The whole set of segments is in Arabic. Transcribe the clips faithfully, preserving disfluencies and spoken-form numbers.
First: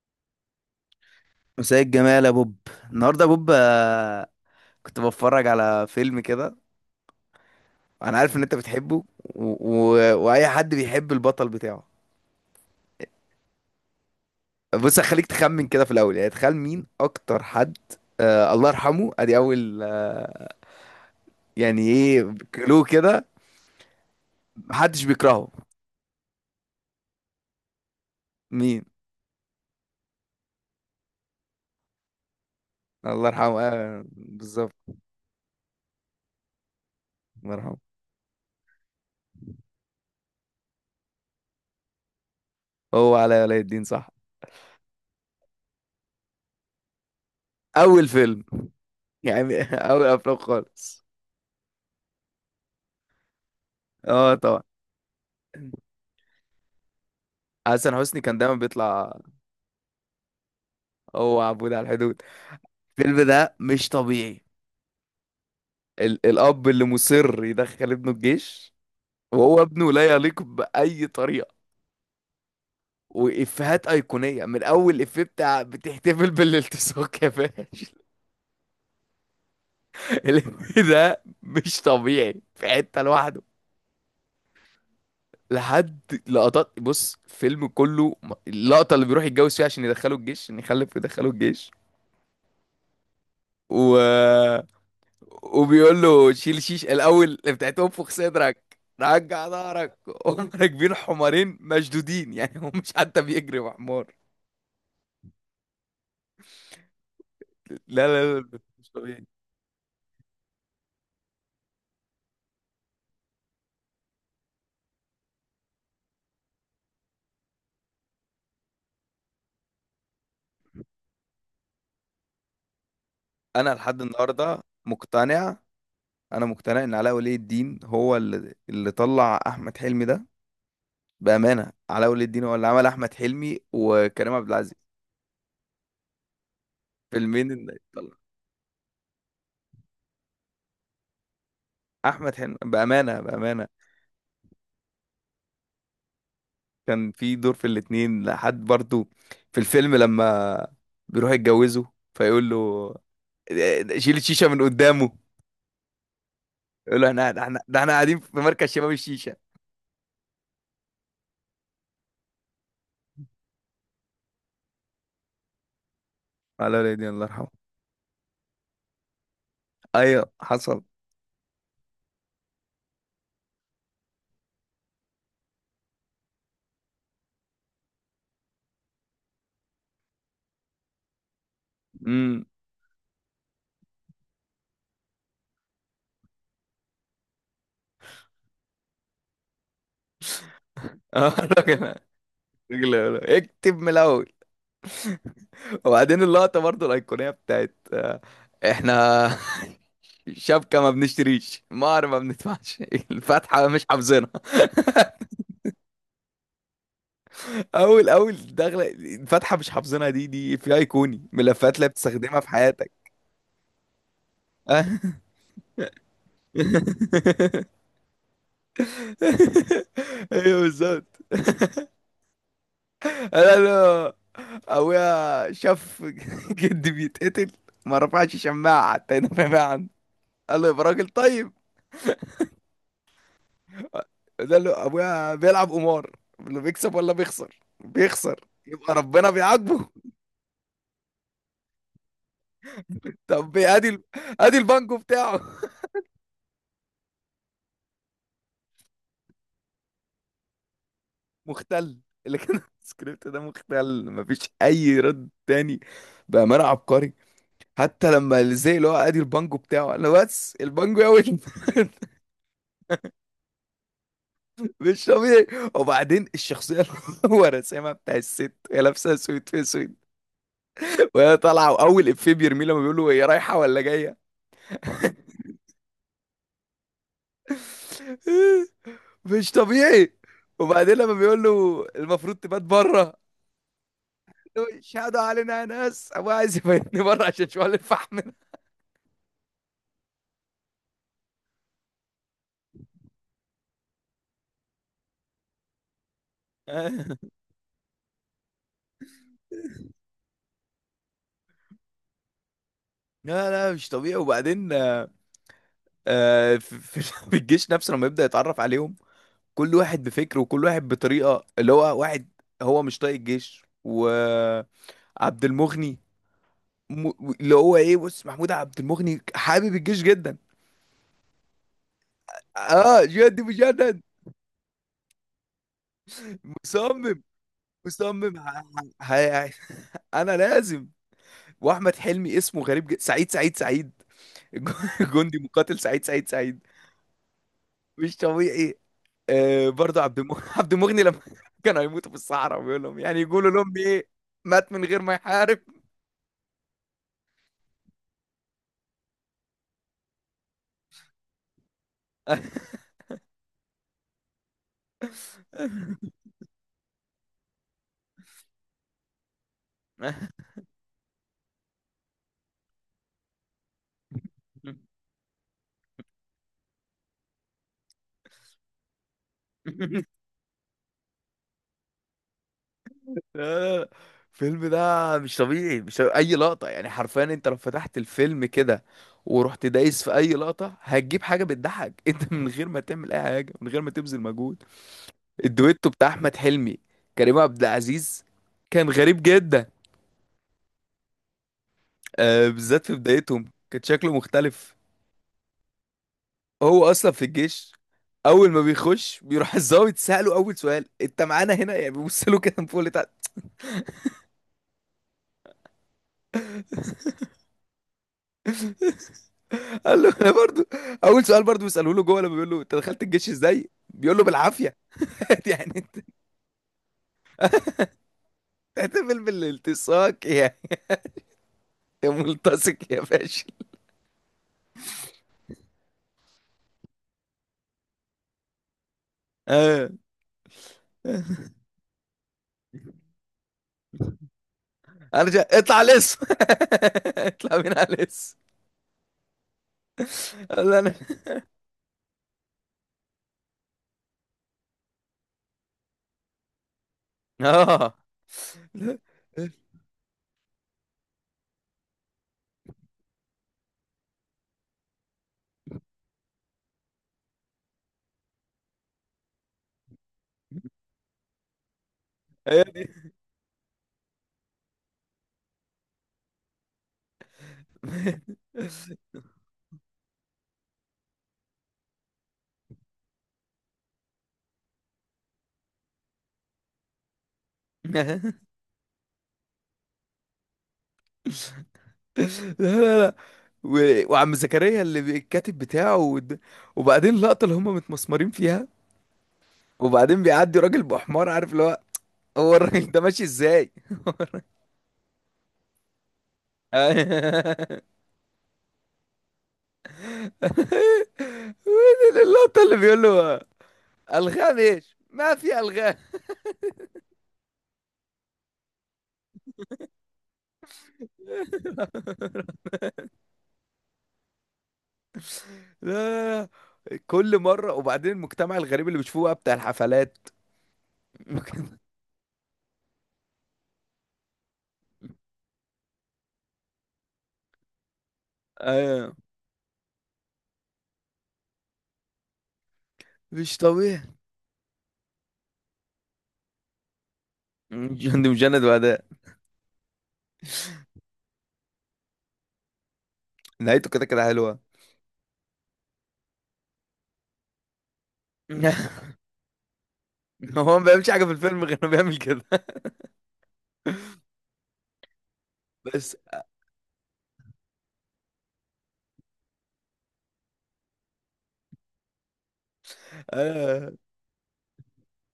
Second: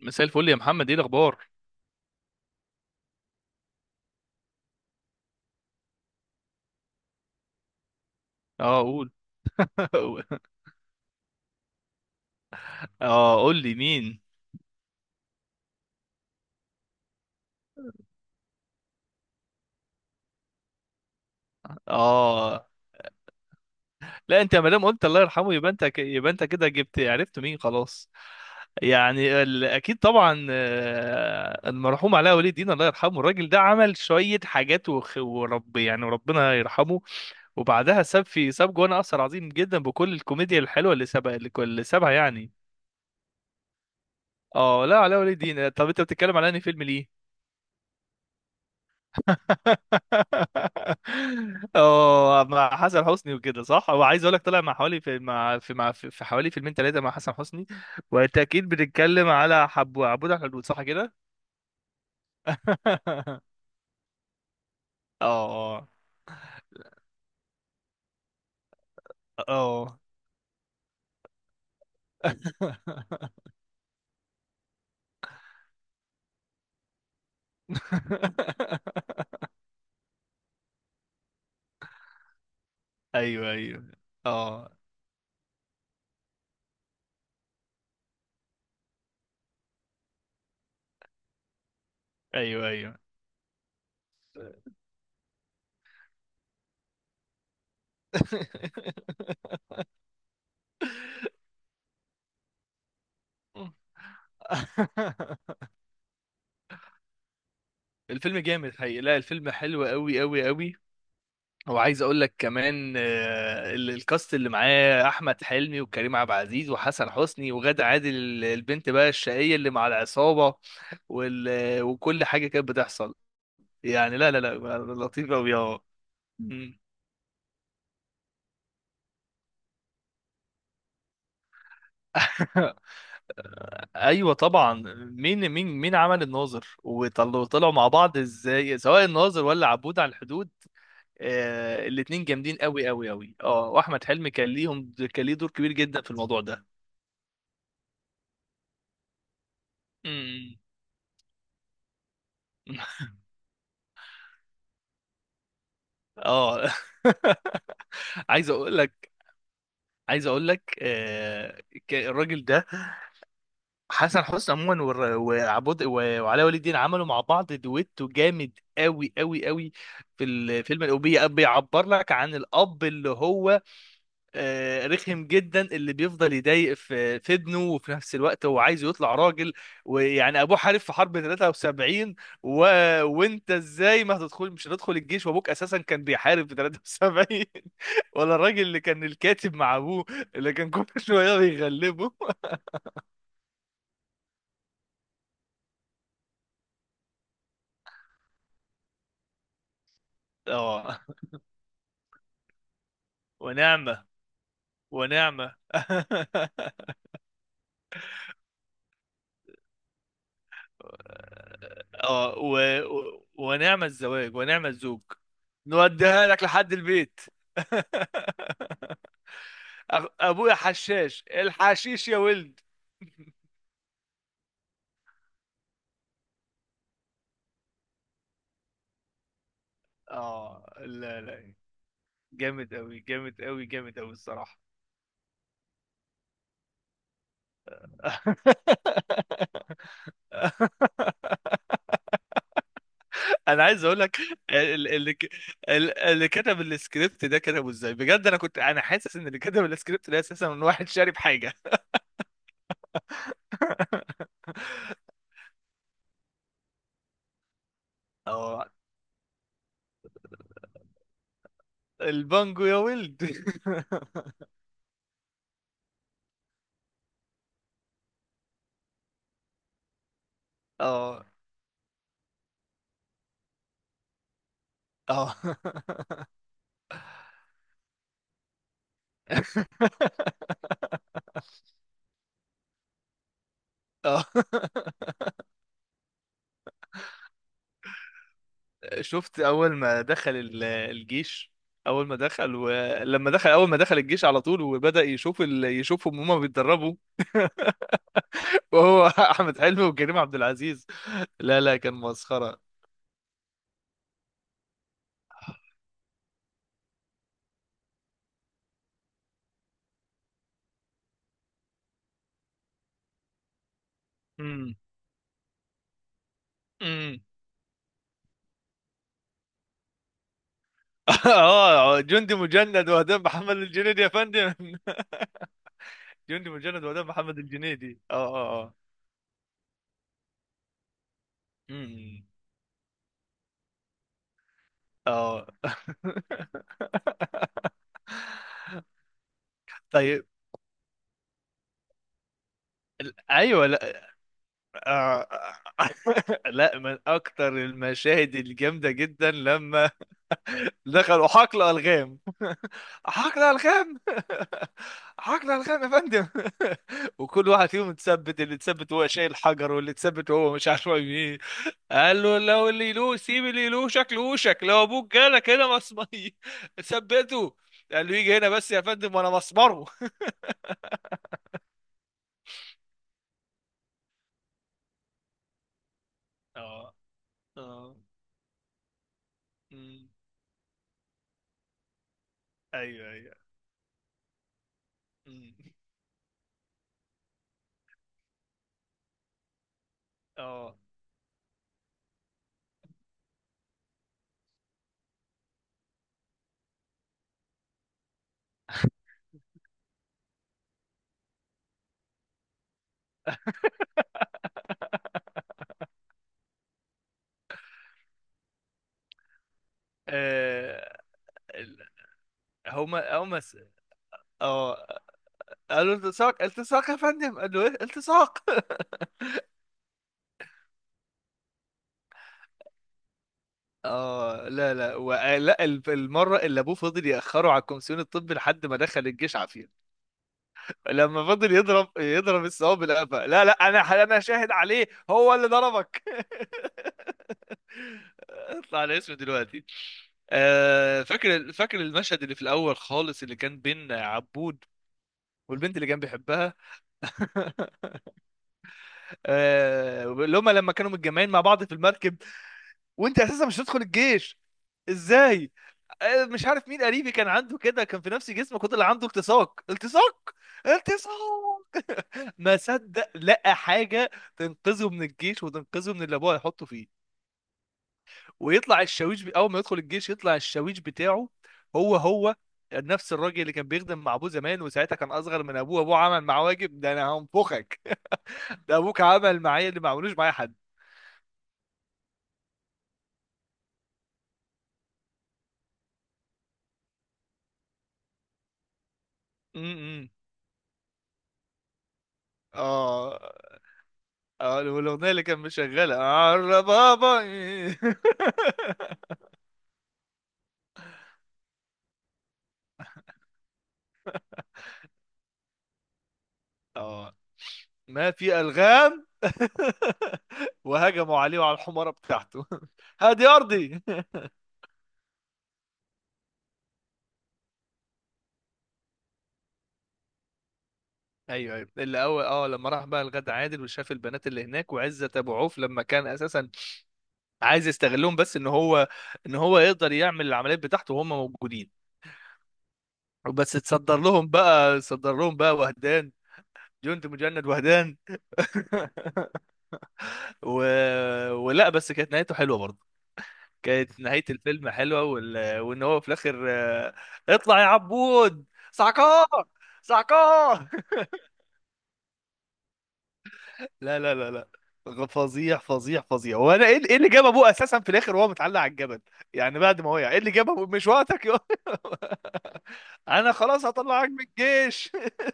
مساء الفل يا محمد، ايه الاخبار؟ مساء الجمال يا بوب. النهارده يا بوب، آه، كنت بتفرج على فيلم كده. انا عارف ان انت اه بتحبه قول. و... و... واي حد بيحب البطل بتاعه. اه قول لي مين. بص، هخليك تخمن كده في الاول، يعني تخيل مين اكتر حد، آه الله يرحمه. ادي اول، آه يعني ايه اه كلو كده. لا انت ما دام محدش قلت الله بيكرهه. يرحمه يبقى انت ك- يبقى انت كده جبت عرفت مين خلاص. مين؟ يعني ال... اكيد طبعا، آه، المرحوم علاء ولي الدين الله يرحمه. الله الراجل يرحمه، ده عمل آه، شويه بالظبط. حاجات وخ... ورب يعني وربنا يرحمه. الله يرحمه. وبعدها ساب في ساب جوانا اثر عظيم جدا بكل الكوميديا الحلوه اللي سابها اللي اللي سابها يعني. هو علاء ولي الدين، صح؟ اه لا علاء ولي الدين، طب انت بتتكلم على انهي فيلم ليه؟ اول فيلم، يعني اول افلام خالص. اه مع حسن حسني وكده، صح. هو عايز اه اقول لك طلع طبعا. مع حوالي في مع في مع في في حوالي فيلمين ثلاثه مع حسن حسني. حسن حسني كان وانت دايما اكيد بيطلع. بتتكلم على حب عبود على الحدود، صح كده؟ هو عبود على الحدود. الفيلم ده مش طبيعي. اه. ال الأب اللي مصر يدخل ابنه الجيش، وهو ابنه اه. لا يليق بأي طريقة. وإفيهات أيقونية من أول إفيه بتاع بتحتفل بالالتصاق يا فاشل. الإفيه ده مش طبيعي في حتة لوحده. ايوه ايوه. اه. لحد لقطات، بص الفيلم كله م- اللقطة اللي بيروح يتجوز فيها عشان يدخله الجيش، عشان يخلف ويدخله الجيش، ايوه ايوه. و وبيقول له شيل شيش الاول بتاعت انفخ صدرك رجع ظهرك. هم راكبين حمارين مشدودين، يعني هو مش حتى بيجري مع حمار. لا الفيلم لا لا، جامد مش حقيقي، لا طبيعي. الفيلم حلو قوي قوي قوي. وعايز اقول لك كمان، آه، ال- الكاست اللي معاه احمد حلمي وكريم عبد العزيز وحسن حسني وغادة عادل، ال- البنت بقى الشقيه اللي مع العصابه. وال... آه، وكل حاجه كانت بتحصل انا لحد يعني. لا لا لا النهارده لطيف قوي، مقتنع. اه. انا مم. مقتنع ان علاء ولي الدين هو اللي اللي طلع احمد حلمي ده. بامانه، علاء ولي الدين هو اللي عمل احمد حلمي ايوه وكريم عبد العزيز. طبعا. مين مين مين عمل الناظر وطلعوا فيلمين طلعوا اللي مع طلع. بعض ازاي، سواء الناظر ولا عبود على الحدود؟ آه الاتنين احمد جامدين حلمي، قوي قوي بامانه قوي، بامانه، اه. واحمد حلمي كان ليهم كان ليه دور كبير جدا في الموضوع ده. كان في دور في الاتنين لحد برضو. في الفيلم مم. لما بيروح يتجوزه فيقول له "إيه، شيل الشيشة من قدامه". اه. يقول له احنا، احنا ده احنا قاعدين في عايز مركز اقول شباب لك الشيشة. عايز اقول لك، آه، ك- الراجل ده، حسن حسني عموما والر- وعبود و- وعلاء ولي الدين على عملوا ولادي مع الله يرحمه. بعض دويتو جامد قوي قوي قوي. في ايوه حصل. الفيلم الأوبية بيعبر لك عن الأب اللي هو، آه، رخم جدا، اللي بيفضل يضايق في في ابنه، وفي نفس الوقت هو عايز يطلع راجل. ويعني ابوه حارب في حرب ثلاثة وسبعين. امم. و... وانت ازاي ما هتدخل مش هتدخل الجيش وابوك اساسا كان بيحارب في ثلاثة وسبعين؟ ولا الراجل اللي كان الكاتب مع ابوه، اللي كان كل اه شويه الراجل، الراجل بيغلبه. يقول له اكتب من الاول. وبعدين اللقطة برضو الأيقونية بتاعت آه، احنا شبكة ما اه، بنشتريش، مهر ما بندفعش، الفاتحة مش ونعمه. حافظينها. ونعمه. اول اول دخله، فاتحه مش حافظينها، دي دي في ايقوني ملفات لا اه بتستخدمها في و... حياتك. و... ونعمه الزواج ونعمه الزوج، نوديها لك لحد البيت. أخ- ابويا ايوه بالظبط. حشاش الحشيش يا ولد. انا انا ابويا شاف جدي بيتقتل، ما رفعش شماعه حتى ينفع عنه. قال له يا اه راجل لا طيب. لا، جامد قوي جامد قوي جامد قوي الصراحه. قال له ابويا بيلعب قمار، اللي بيكسب ولا بيخسر بيخسر، يبقى ربنا بيعاقبه. طب انا إيه، عايز اقول ادي، لك، ادي ال- البانكو اللي ك- بتاعه. ال- اللي كتب السكريبت ده كتبه ازاي بجد؟ انا كنت انا حاسس ان اللي كتب السكريبت ده اساسا من واحد شارب حاجه. مختل. اللي كان في السكريبت ده مختل، مفيش اي رد تاني. بامانه عبقري. حتى لما اه، زي اللي هو ادي البانجو بتاعه، انا بس البانجو يا ويل. البانجو يا ولد. مش طبيعي. وبعدين الشخصيه اللي هو رسامها بتاع الست، هي لابسه سويت في سويت، اه. وهي طالعه، واول افيه بيرميه لما بيقول له هي رايحه ولا جايه. اه. مش طبيعي. وبعدين لما بيقول له المفروض تبات بره، اه اشهدوا علينا يا ناس ابويا عايز يبيتني بره عشان شوال الفحم. شفت اول ما دخل ال- الجيش؟ اول ما دخل ولما دخل اول ما دخل الجيش على طول وبدأ يشوف ال... يشوفهم هما بيتدربوا. وهو احمد حلمي وكريم عبد العزيز، لا لا كان مسخرة. لا لا، مش طبيعي. وبعدين آه، آه، في في- في الجيش نفسه، لما يبدأ يتعرف عليهم، كل واحد بفكر وكل واحد بطريقة، اللي هو واحد هو مش طايق الجيش، امم. وعبد المغني، امم. م- اللي هو ايه، بص محمود عبد المغني حابب الجيش جدا. اه، جندي مجند اه وهدام جد محمد مجدد. الجنيدي يا فندم. جندي مجند وهدام مصمم محمد الجنيدي. اه مصمم اه ه- اه. ه- ه- انا لازم. واحمد امم. حلمي اسمه غريب جدا، سعيد سعيد سعيد. جندي اه. مقاتل سعيد سعيد سعيد. مش طبيعي. آه، برضه عبد طيب المغني عبد المغني لما كانوا هيموتوا في الصحراء، وبيقول لهم ال- يعني يقولوا ايوه. لهم ايه. مات من غير ما آه. يحارب. لا من اكتر المشاهد الجامده جدا لما دخلوا حقل الغام. حقل الغام. حقل الغام يا فندم. وكل واحد فيهم اتثبت، اللي اتثبت هو شايل حجر، واللي لا، اتثبت هو مش عارف ايه. قال له لو اللي له سيب اللي له شكل وشك، لو ابوك جالك هنا مصمي ثبته. قال له يجي هنا بس يا فندم وانا مسمره. لا، لا. الفيلم ده مش طبيعي، مش طبيعي. اي لقطة، يعني اه. حرفيا، انت لو اه. فتحت الفيلم كده ورحت دايس أمم. في اي لقطة، هتجيب حاجة بتضحك. انت من غير ما ايوه تعمل اي ايوه. حاجة، من غير ما تبذل مجهود. أمم. الدويتو بتاع احمد حلمي، كريم عبد العزيز، كان غريب جدا. اه. آه، بالذات في بدايتهم كان شكله مختلف. هو اصلا في الجيش، اول ما بيخش بيروح الضابط ساله اول سؤال، انت معانا هنا؟ يعني بيبص له كده من فوق لتحت. قال له انا برضو. آه، اول سؤال برضو ال- بيساله له جوه، لما بيقول له انت دخلت هما الجيش هما س- ازاي، بيقول له بالعافيه. اه، يعني قالوا انت التصاق التصاق يا فندم، قال له ايه التصاق. تحتفل بالالتصاق يا، يا ملتصق يا فاشل. اه لا لا و... لا ال- المره اللي ابوه فضل ياخره على الكومسيون الطبي لحد ما دخل الجيش عافيه. آه. لما فضل يضرب يضرب الثواب بالقفا، لا لا انا انا شاهد عليه انا هو جا... اللي اطلع ضربك. لص. اطلع من على لص. اطلع على اسمه دلوقتي. قال له انا آه فاكر فاكر المشهد اللي في الاول خالص، اللي كان بين عبود والبنت اللي كان بيحبها. اه آه، اللي هما لما كانوا متجمعين مع بعض في المركب، وانت اساسا مش هتدخل الجيش، ازاي؟ آه، مش عارف مين قريبي كان عنده كده، كان في نفس جسمك، وده اللي عنده التصاق. التصاق. التصاق. ما هي صدق لقى حاجه تنقذه من الجيش وتنقذه من اللي ابوه هيحطه فيه. ويطلع الشاويش ب... اول ما يدخل الجيش يطلع الشاويش بتاعه هو هو نفس الراجل اللي كان بيخدم مع ابوه زمان، وساعتها كان اصغر من ابوه. ابوه عمل معاه واجب ده، انا هنفخك. دي. ده ابوك عمل معايا اللي ما عملوش معايا حد. لا لا لا، و... وعم زكريا اللي بي- الكاتب بتاعه ود... وبعدين اللقطة اللي هم متمسمرين فيها، م- م. وبعدين بيعدي راجل بحمار، عارف اللي هو، هو الراجل ده ماشي اه. ازاي. اه والاغنيه اللي كان مشغلها عرّ بابا إيه. وين اللقطة اللي بيقول له ألغام؟ ايش ما في ألغام. اه، ما في الغام. وهجموا عليه وعلى الحماره بتاعته. هادي ارضي. لا لا لا، كل مرة. وبعدين المجتمع الغريب اللي بيشوفوه بقى بتاع الحفلات. ايوه ايوه، اللي اول اه لما راح بقى الغد عادل وشاف البنات اللي هناك وعزت ابو عوف، لما كان اساسا عايز يستغلهم، بس ان هو ايوه ان هو يقدر يعمل العمليات بتاعته وهم موجودين. وبس مش تصدر طبيعي. لهم بقى، صدر لهم بقى وهدان. جند مجند وهدان. جند مجند وأداء. و... ولا بس كانت نهايته حلوه برضه. نهايته كانت كده كده نهاية حلوة. الفيلم حلوة، وال... وان هو في الاخر، آه، اطلع يا عبود سعكار. سعكار. هو ما بيعملش حاجه في الفيلم غير انه بيعمل كده. لا لا لا لا، فظيع فظيع بس فظيع. هو انا ايه، إيه اللي جاب ابوه اساسا في الاخر وهو متعلق على الجبل؟ يعني بعد ما وقع، ايه اللي جاب ابوه؟ مش وقتك يا. انا خلاص آه. هطلعك من الجيش.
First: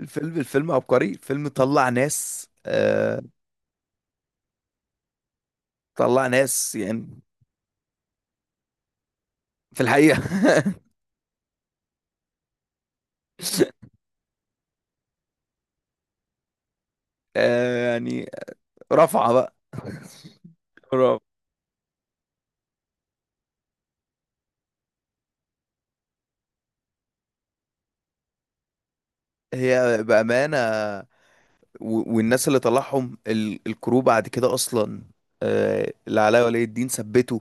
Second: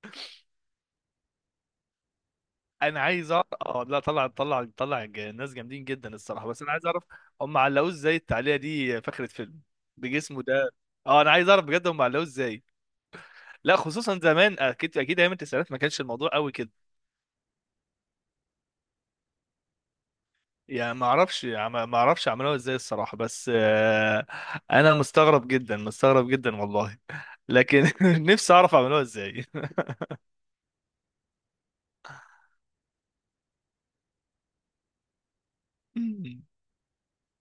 الفيلم الفيلم عبقري، الفيلم طلع ناس، انا آه عايز اعرف، اه لا طلع طلع طلع الج- الناس جامدين جدا طلع الصراحة، بس انا ناس عايز اعرف يعني. هم علقوه ازاي التعليقة دي في آخرة فيلم، في الحقيقه، بجسمه ده. اه انا عايز اعرف بجد هم علقوه ازاي. لا خصوصا زمان، اكيد اكيد ايام التسعينات ما كانش الموضوع قوي كده. آه يعني رفعه بقى. يعني ما رفعة. اعرفش عم- ما اعرفش عملوها ازاي الصراحه، بس آه، انا مستغرب جدا مستغرب جدا والله. لكن نفسي اعرف عملوها ازاي. هي بامانه، و- والناس اللي طلعهم ال- الكرو بعد كده اصلا، آه اللي علاء ولي الدين ثبته.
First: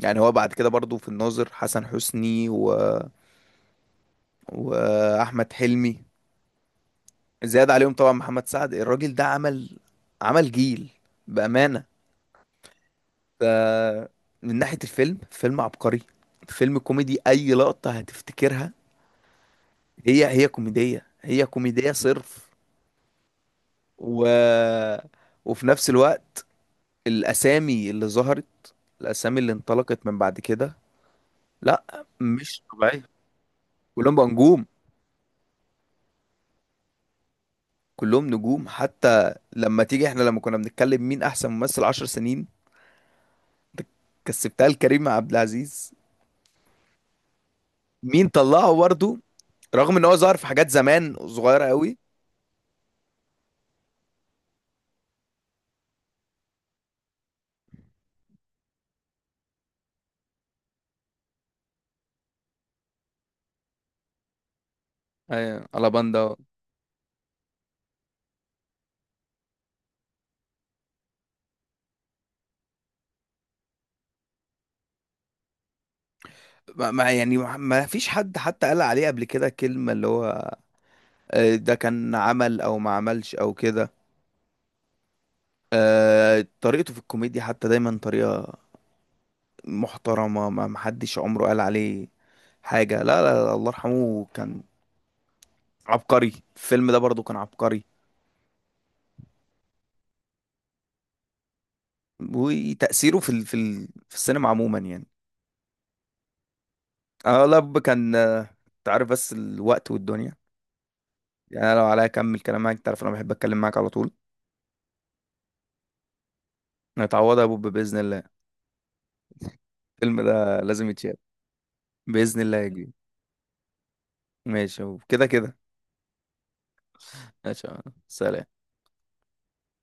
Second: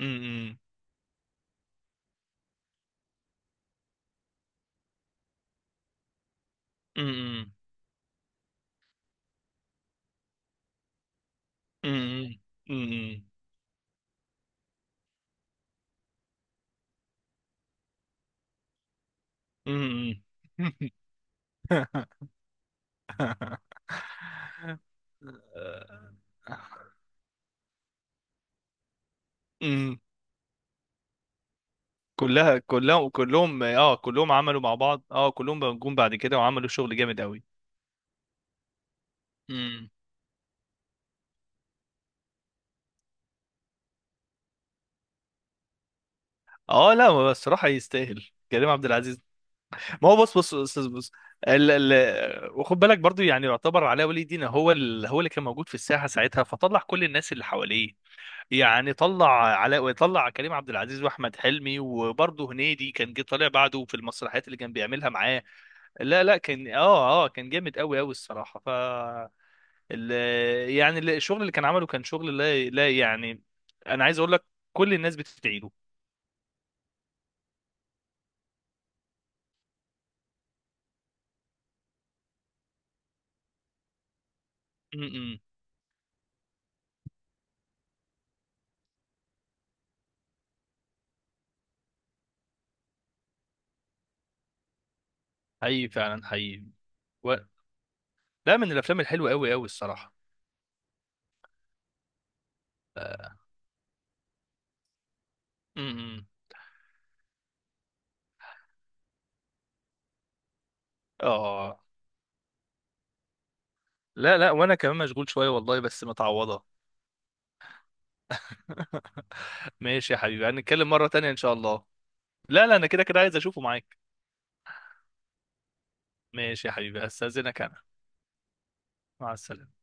أمم، هو بعد أمم، كده برضو في الناظر، حسن حسني و... واحمد حلمي، زياد عليهم طبعا محمد سعد. الراجل ده عمل، عمل جيل، بأمانة. أمم، أمم، أمم، ده من ناحية الفيلم، فيلم عبقري، فيلم كوميدي، أي لقطة هتفتكرها أمم. هي هي كوميدية، هي كوميدية صرف. و... وفي نفس الوقت، الأسامي اللي ظهرت، الأسامي اللي أمم. انطلقت من بعد كده، لا كلها، مش طبيعية. كلهم كلهم اه كلهم بقى كلهم عملوا نجوم، مع بعض، اه كلهم جم بعد كده وعملوا شغل جامد قوي. كلهم نجوم. حتى لما أمم. تيجي، احنا لما كنا بنتكلم مين أحسن ممثل عشر سنين، كسبتها لكريم عبد العزيز. اه لا هو الصراحه يستاهل، مين كريم طلعه عبد برضه؟ العزيز. رغم ان ما هو هو ظهر بص في بص حاجات بص بص، زمان صغيره ال قوي. ال وخد بالك برضو يعني، يعتبر علاء ولي الدين هو ال هو اللي كان موجود في الساحه ساعتها، فطلع كل الناس اللي حواليه. يعني طلع علاء، وطلع كريم عبد العزيز واحمد حلمي، وبرضو هنيدي كان جه طالع بعده في المسرحيات اللي كان بيعملها معاه. ايوه لا الاباندا. لا كان اه اه كان جامد قوي قوي الصراحه. ف ال يعني ال- الشغل اللي كان عمله كان شغل لا لا يعني، انا عايز اقول لك، كل الناس بتدعي له. ما ما- يعني ما فيش حد حتى قال عليه قبل كده كلمة اللي هو، آه، ده كان عمل او ما عملش او كده. م- م. آه، طريقته في الكوميديا حتى دايما طريقة محترمة. ما ما حدش عمره قال عليه حاجة. لا لا لا، الله يرحمه كان حقيقي فعلا عبقري. حقيقي. الفيلم ده برضو و... كان عبقري. لا من الافلام الحلوه قوي قوي الصراحه. وتأثيره في ال- في ال- في السينما عموما، يعني امم. انا والله ب- كان، آه، تعرف بس الوقت والدنيا، يعني أنا اه لو عليا اكمل كلام معاك، تعرف انا بحب اتكلم معاك على طول. لا لا، وانا كمان مشغول شويه والله بس متعوضه. نتعوضها يا بوب باذن الله. ماشي يا الفيلم حبيبي، ده لازم هنتكلم مره يتشاف، تانية ان شاء الله. باذن الله لا يا لا انا كبير. كده كده عايز اشوفه معاك. ماشي يا بوب، كده كده. ماشي يا حبيبي استاذنك ماشي يا انا. عم. سلام. مع السلامه.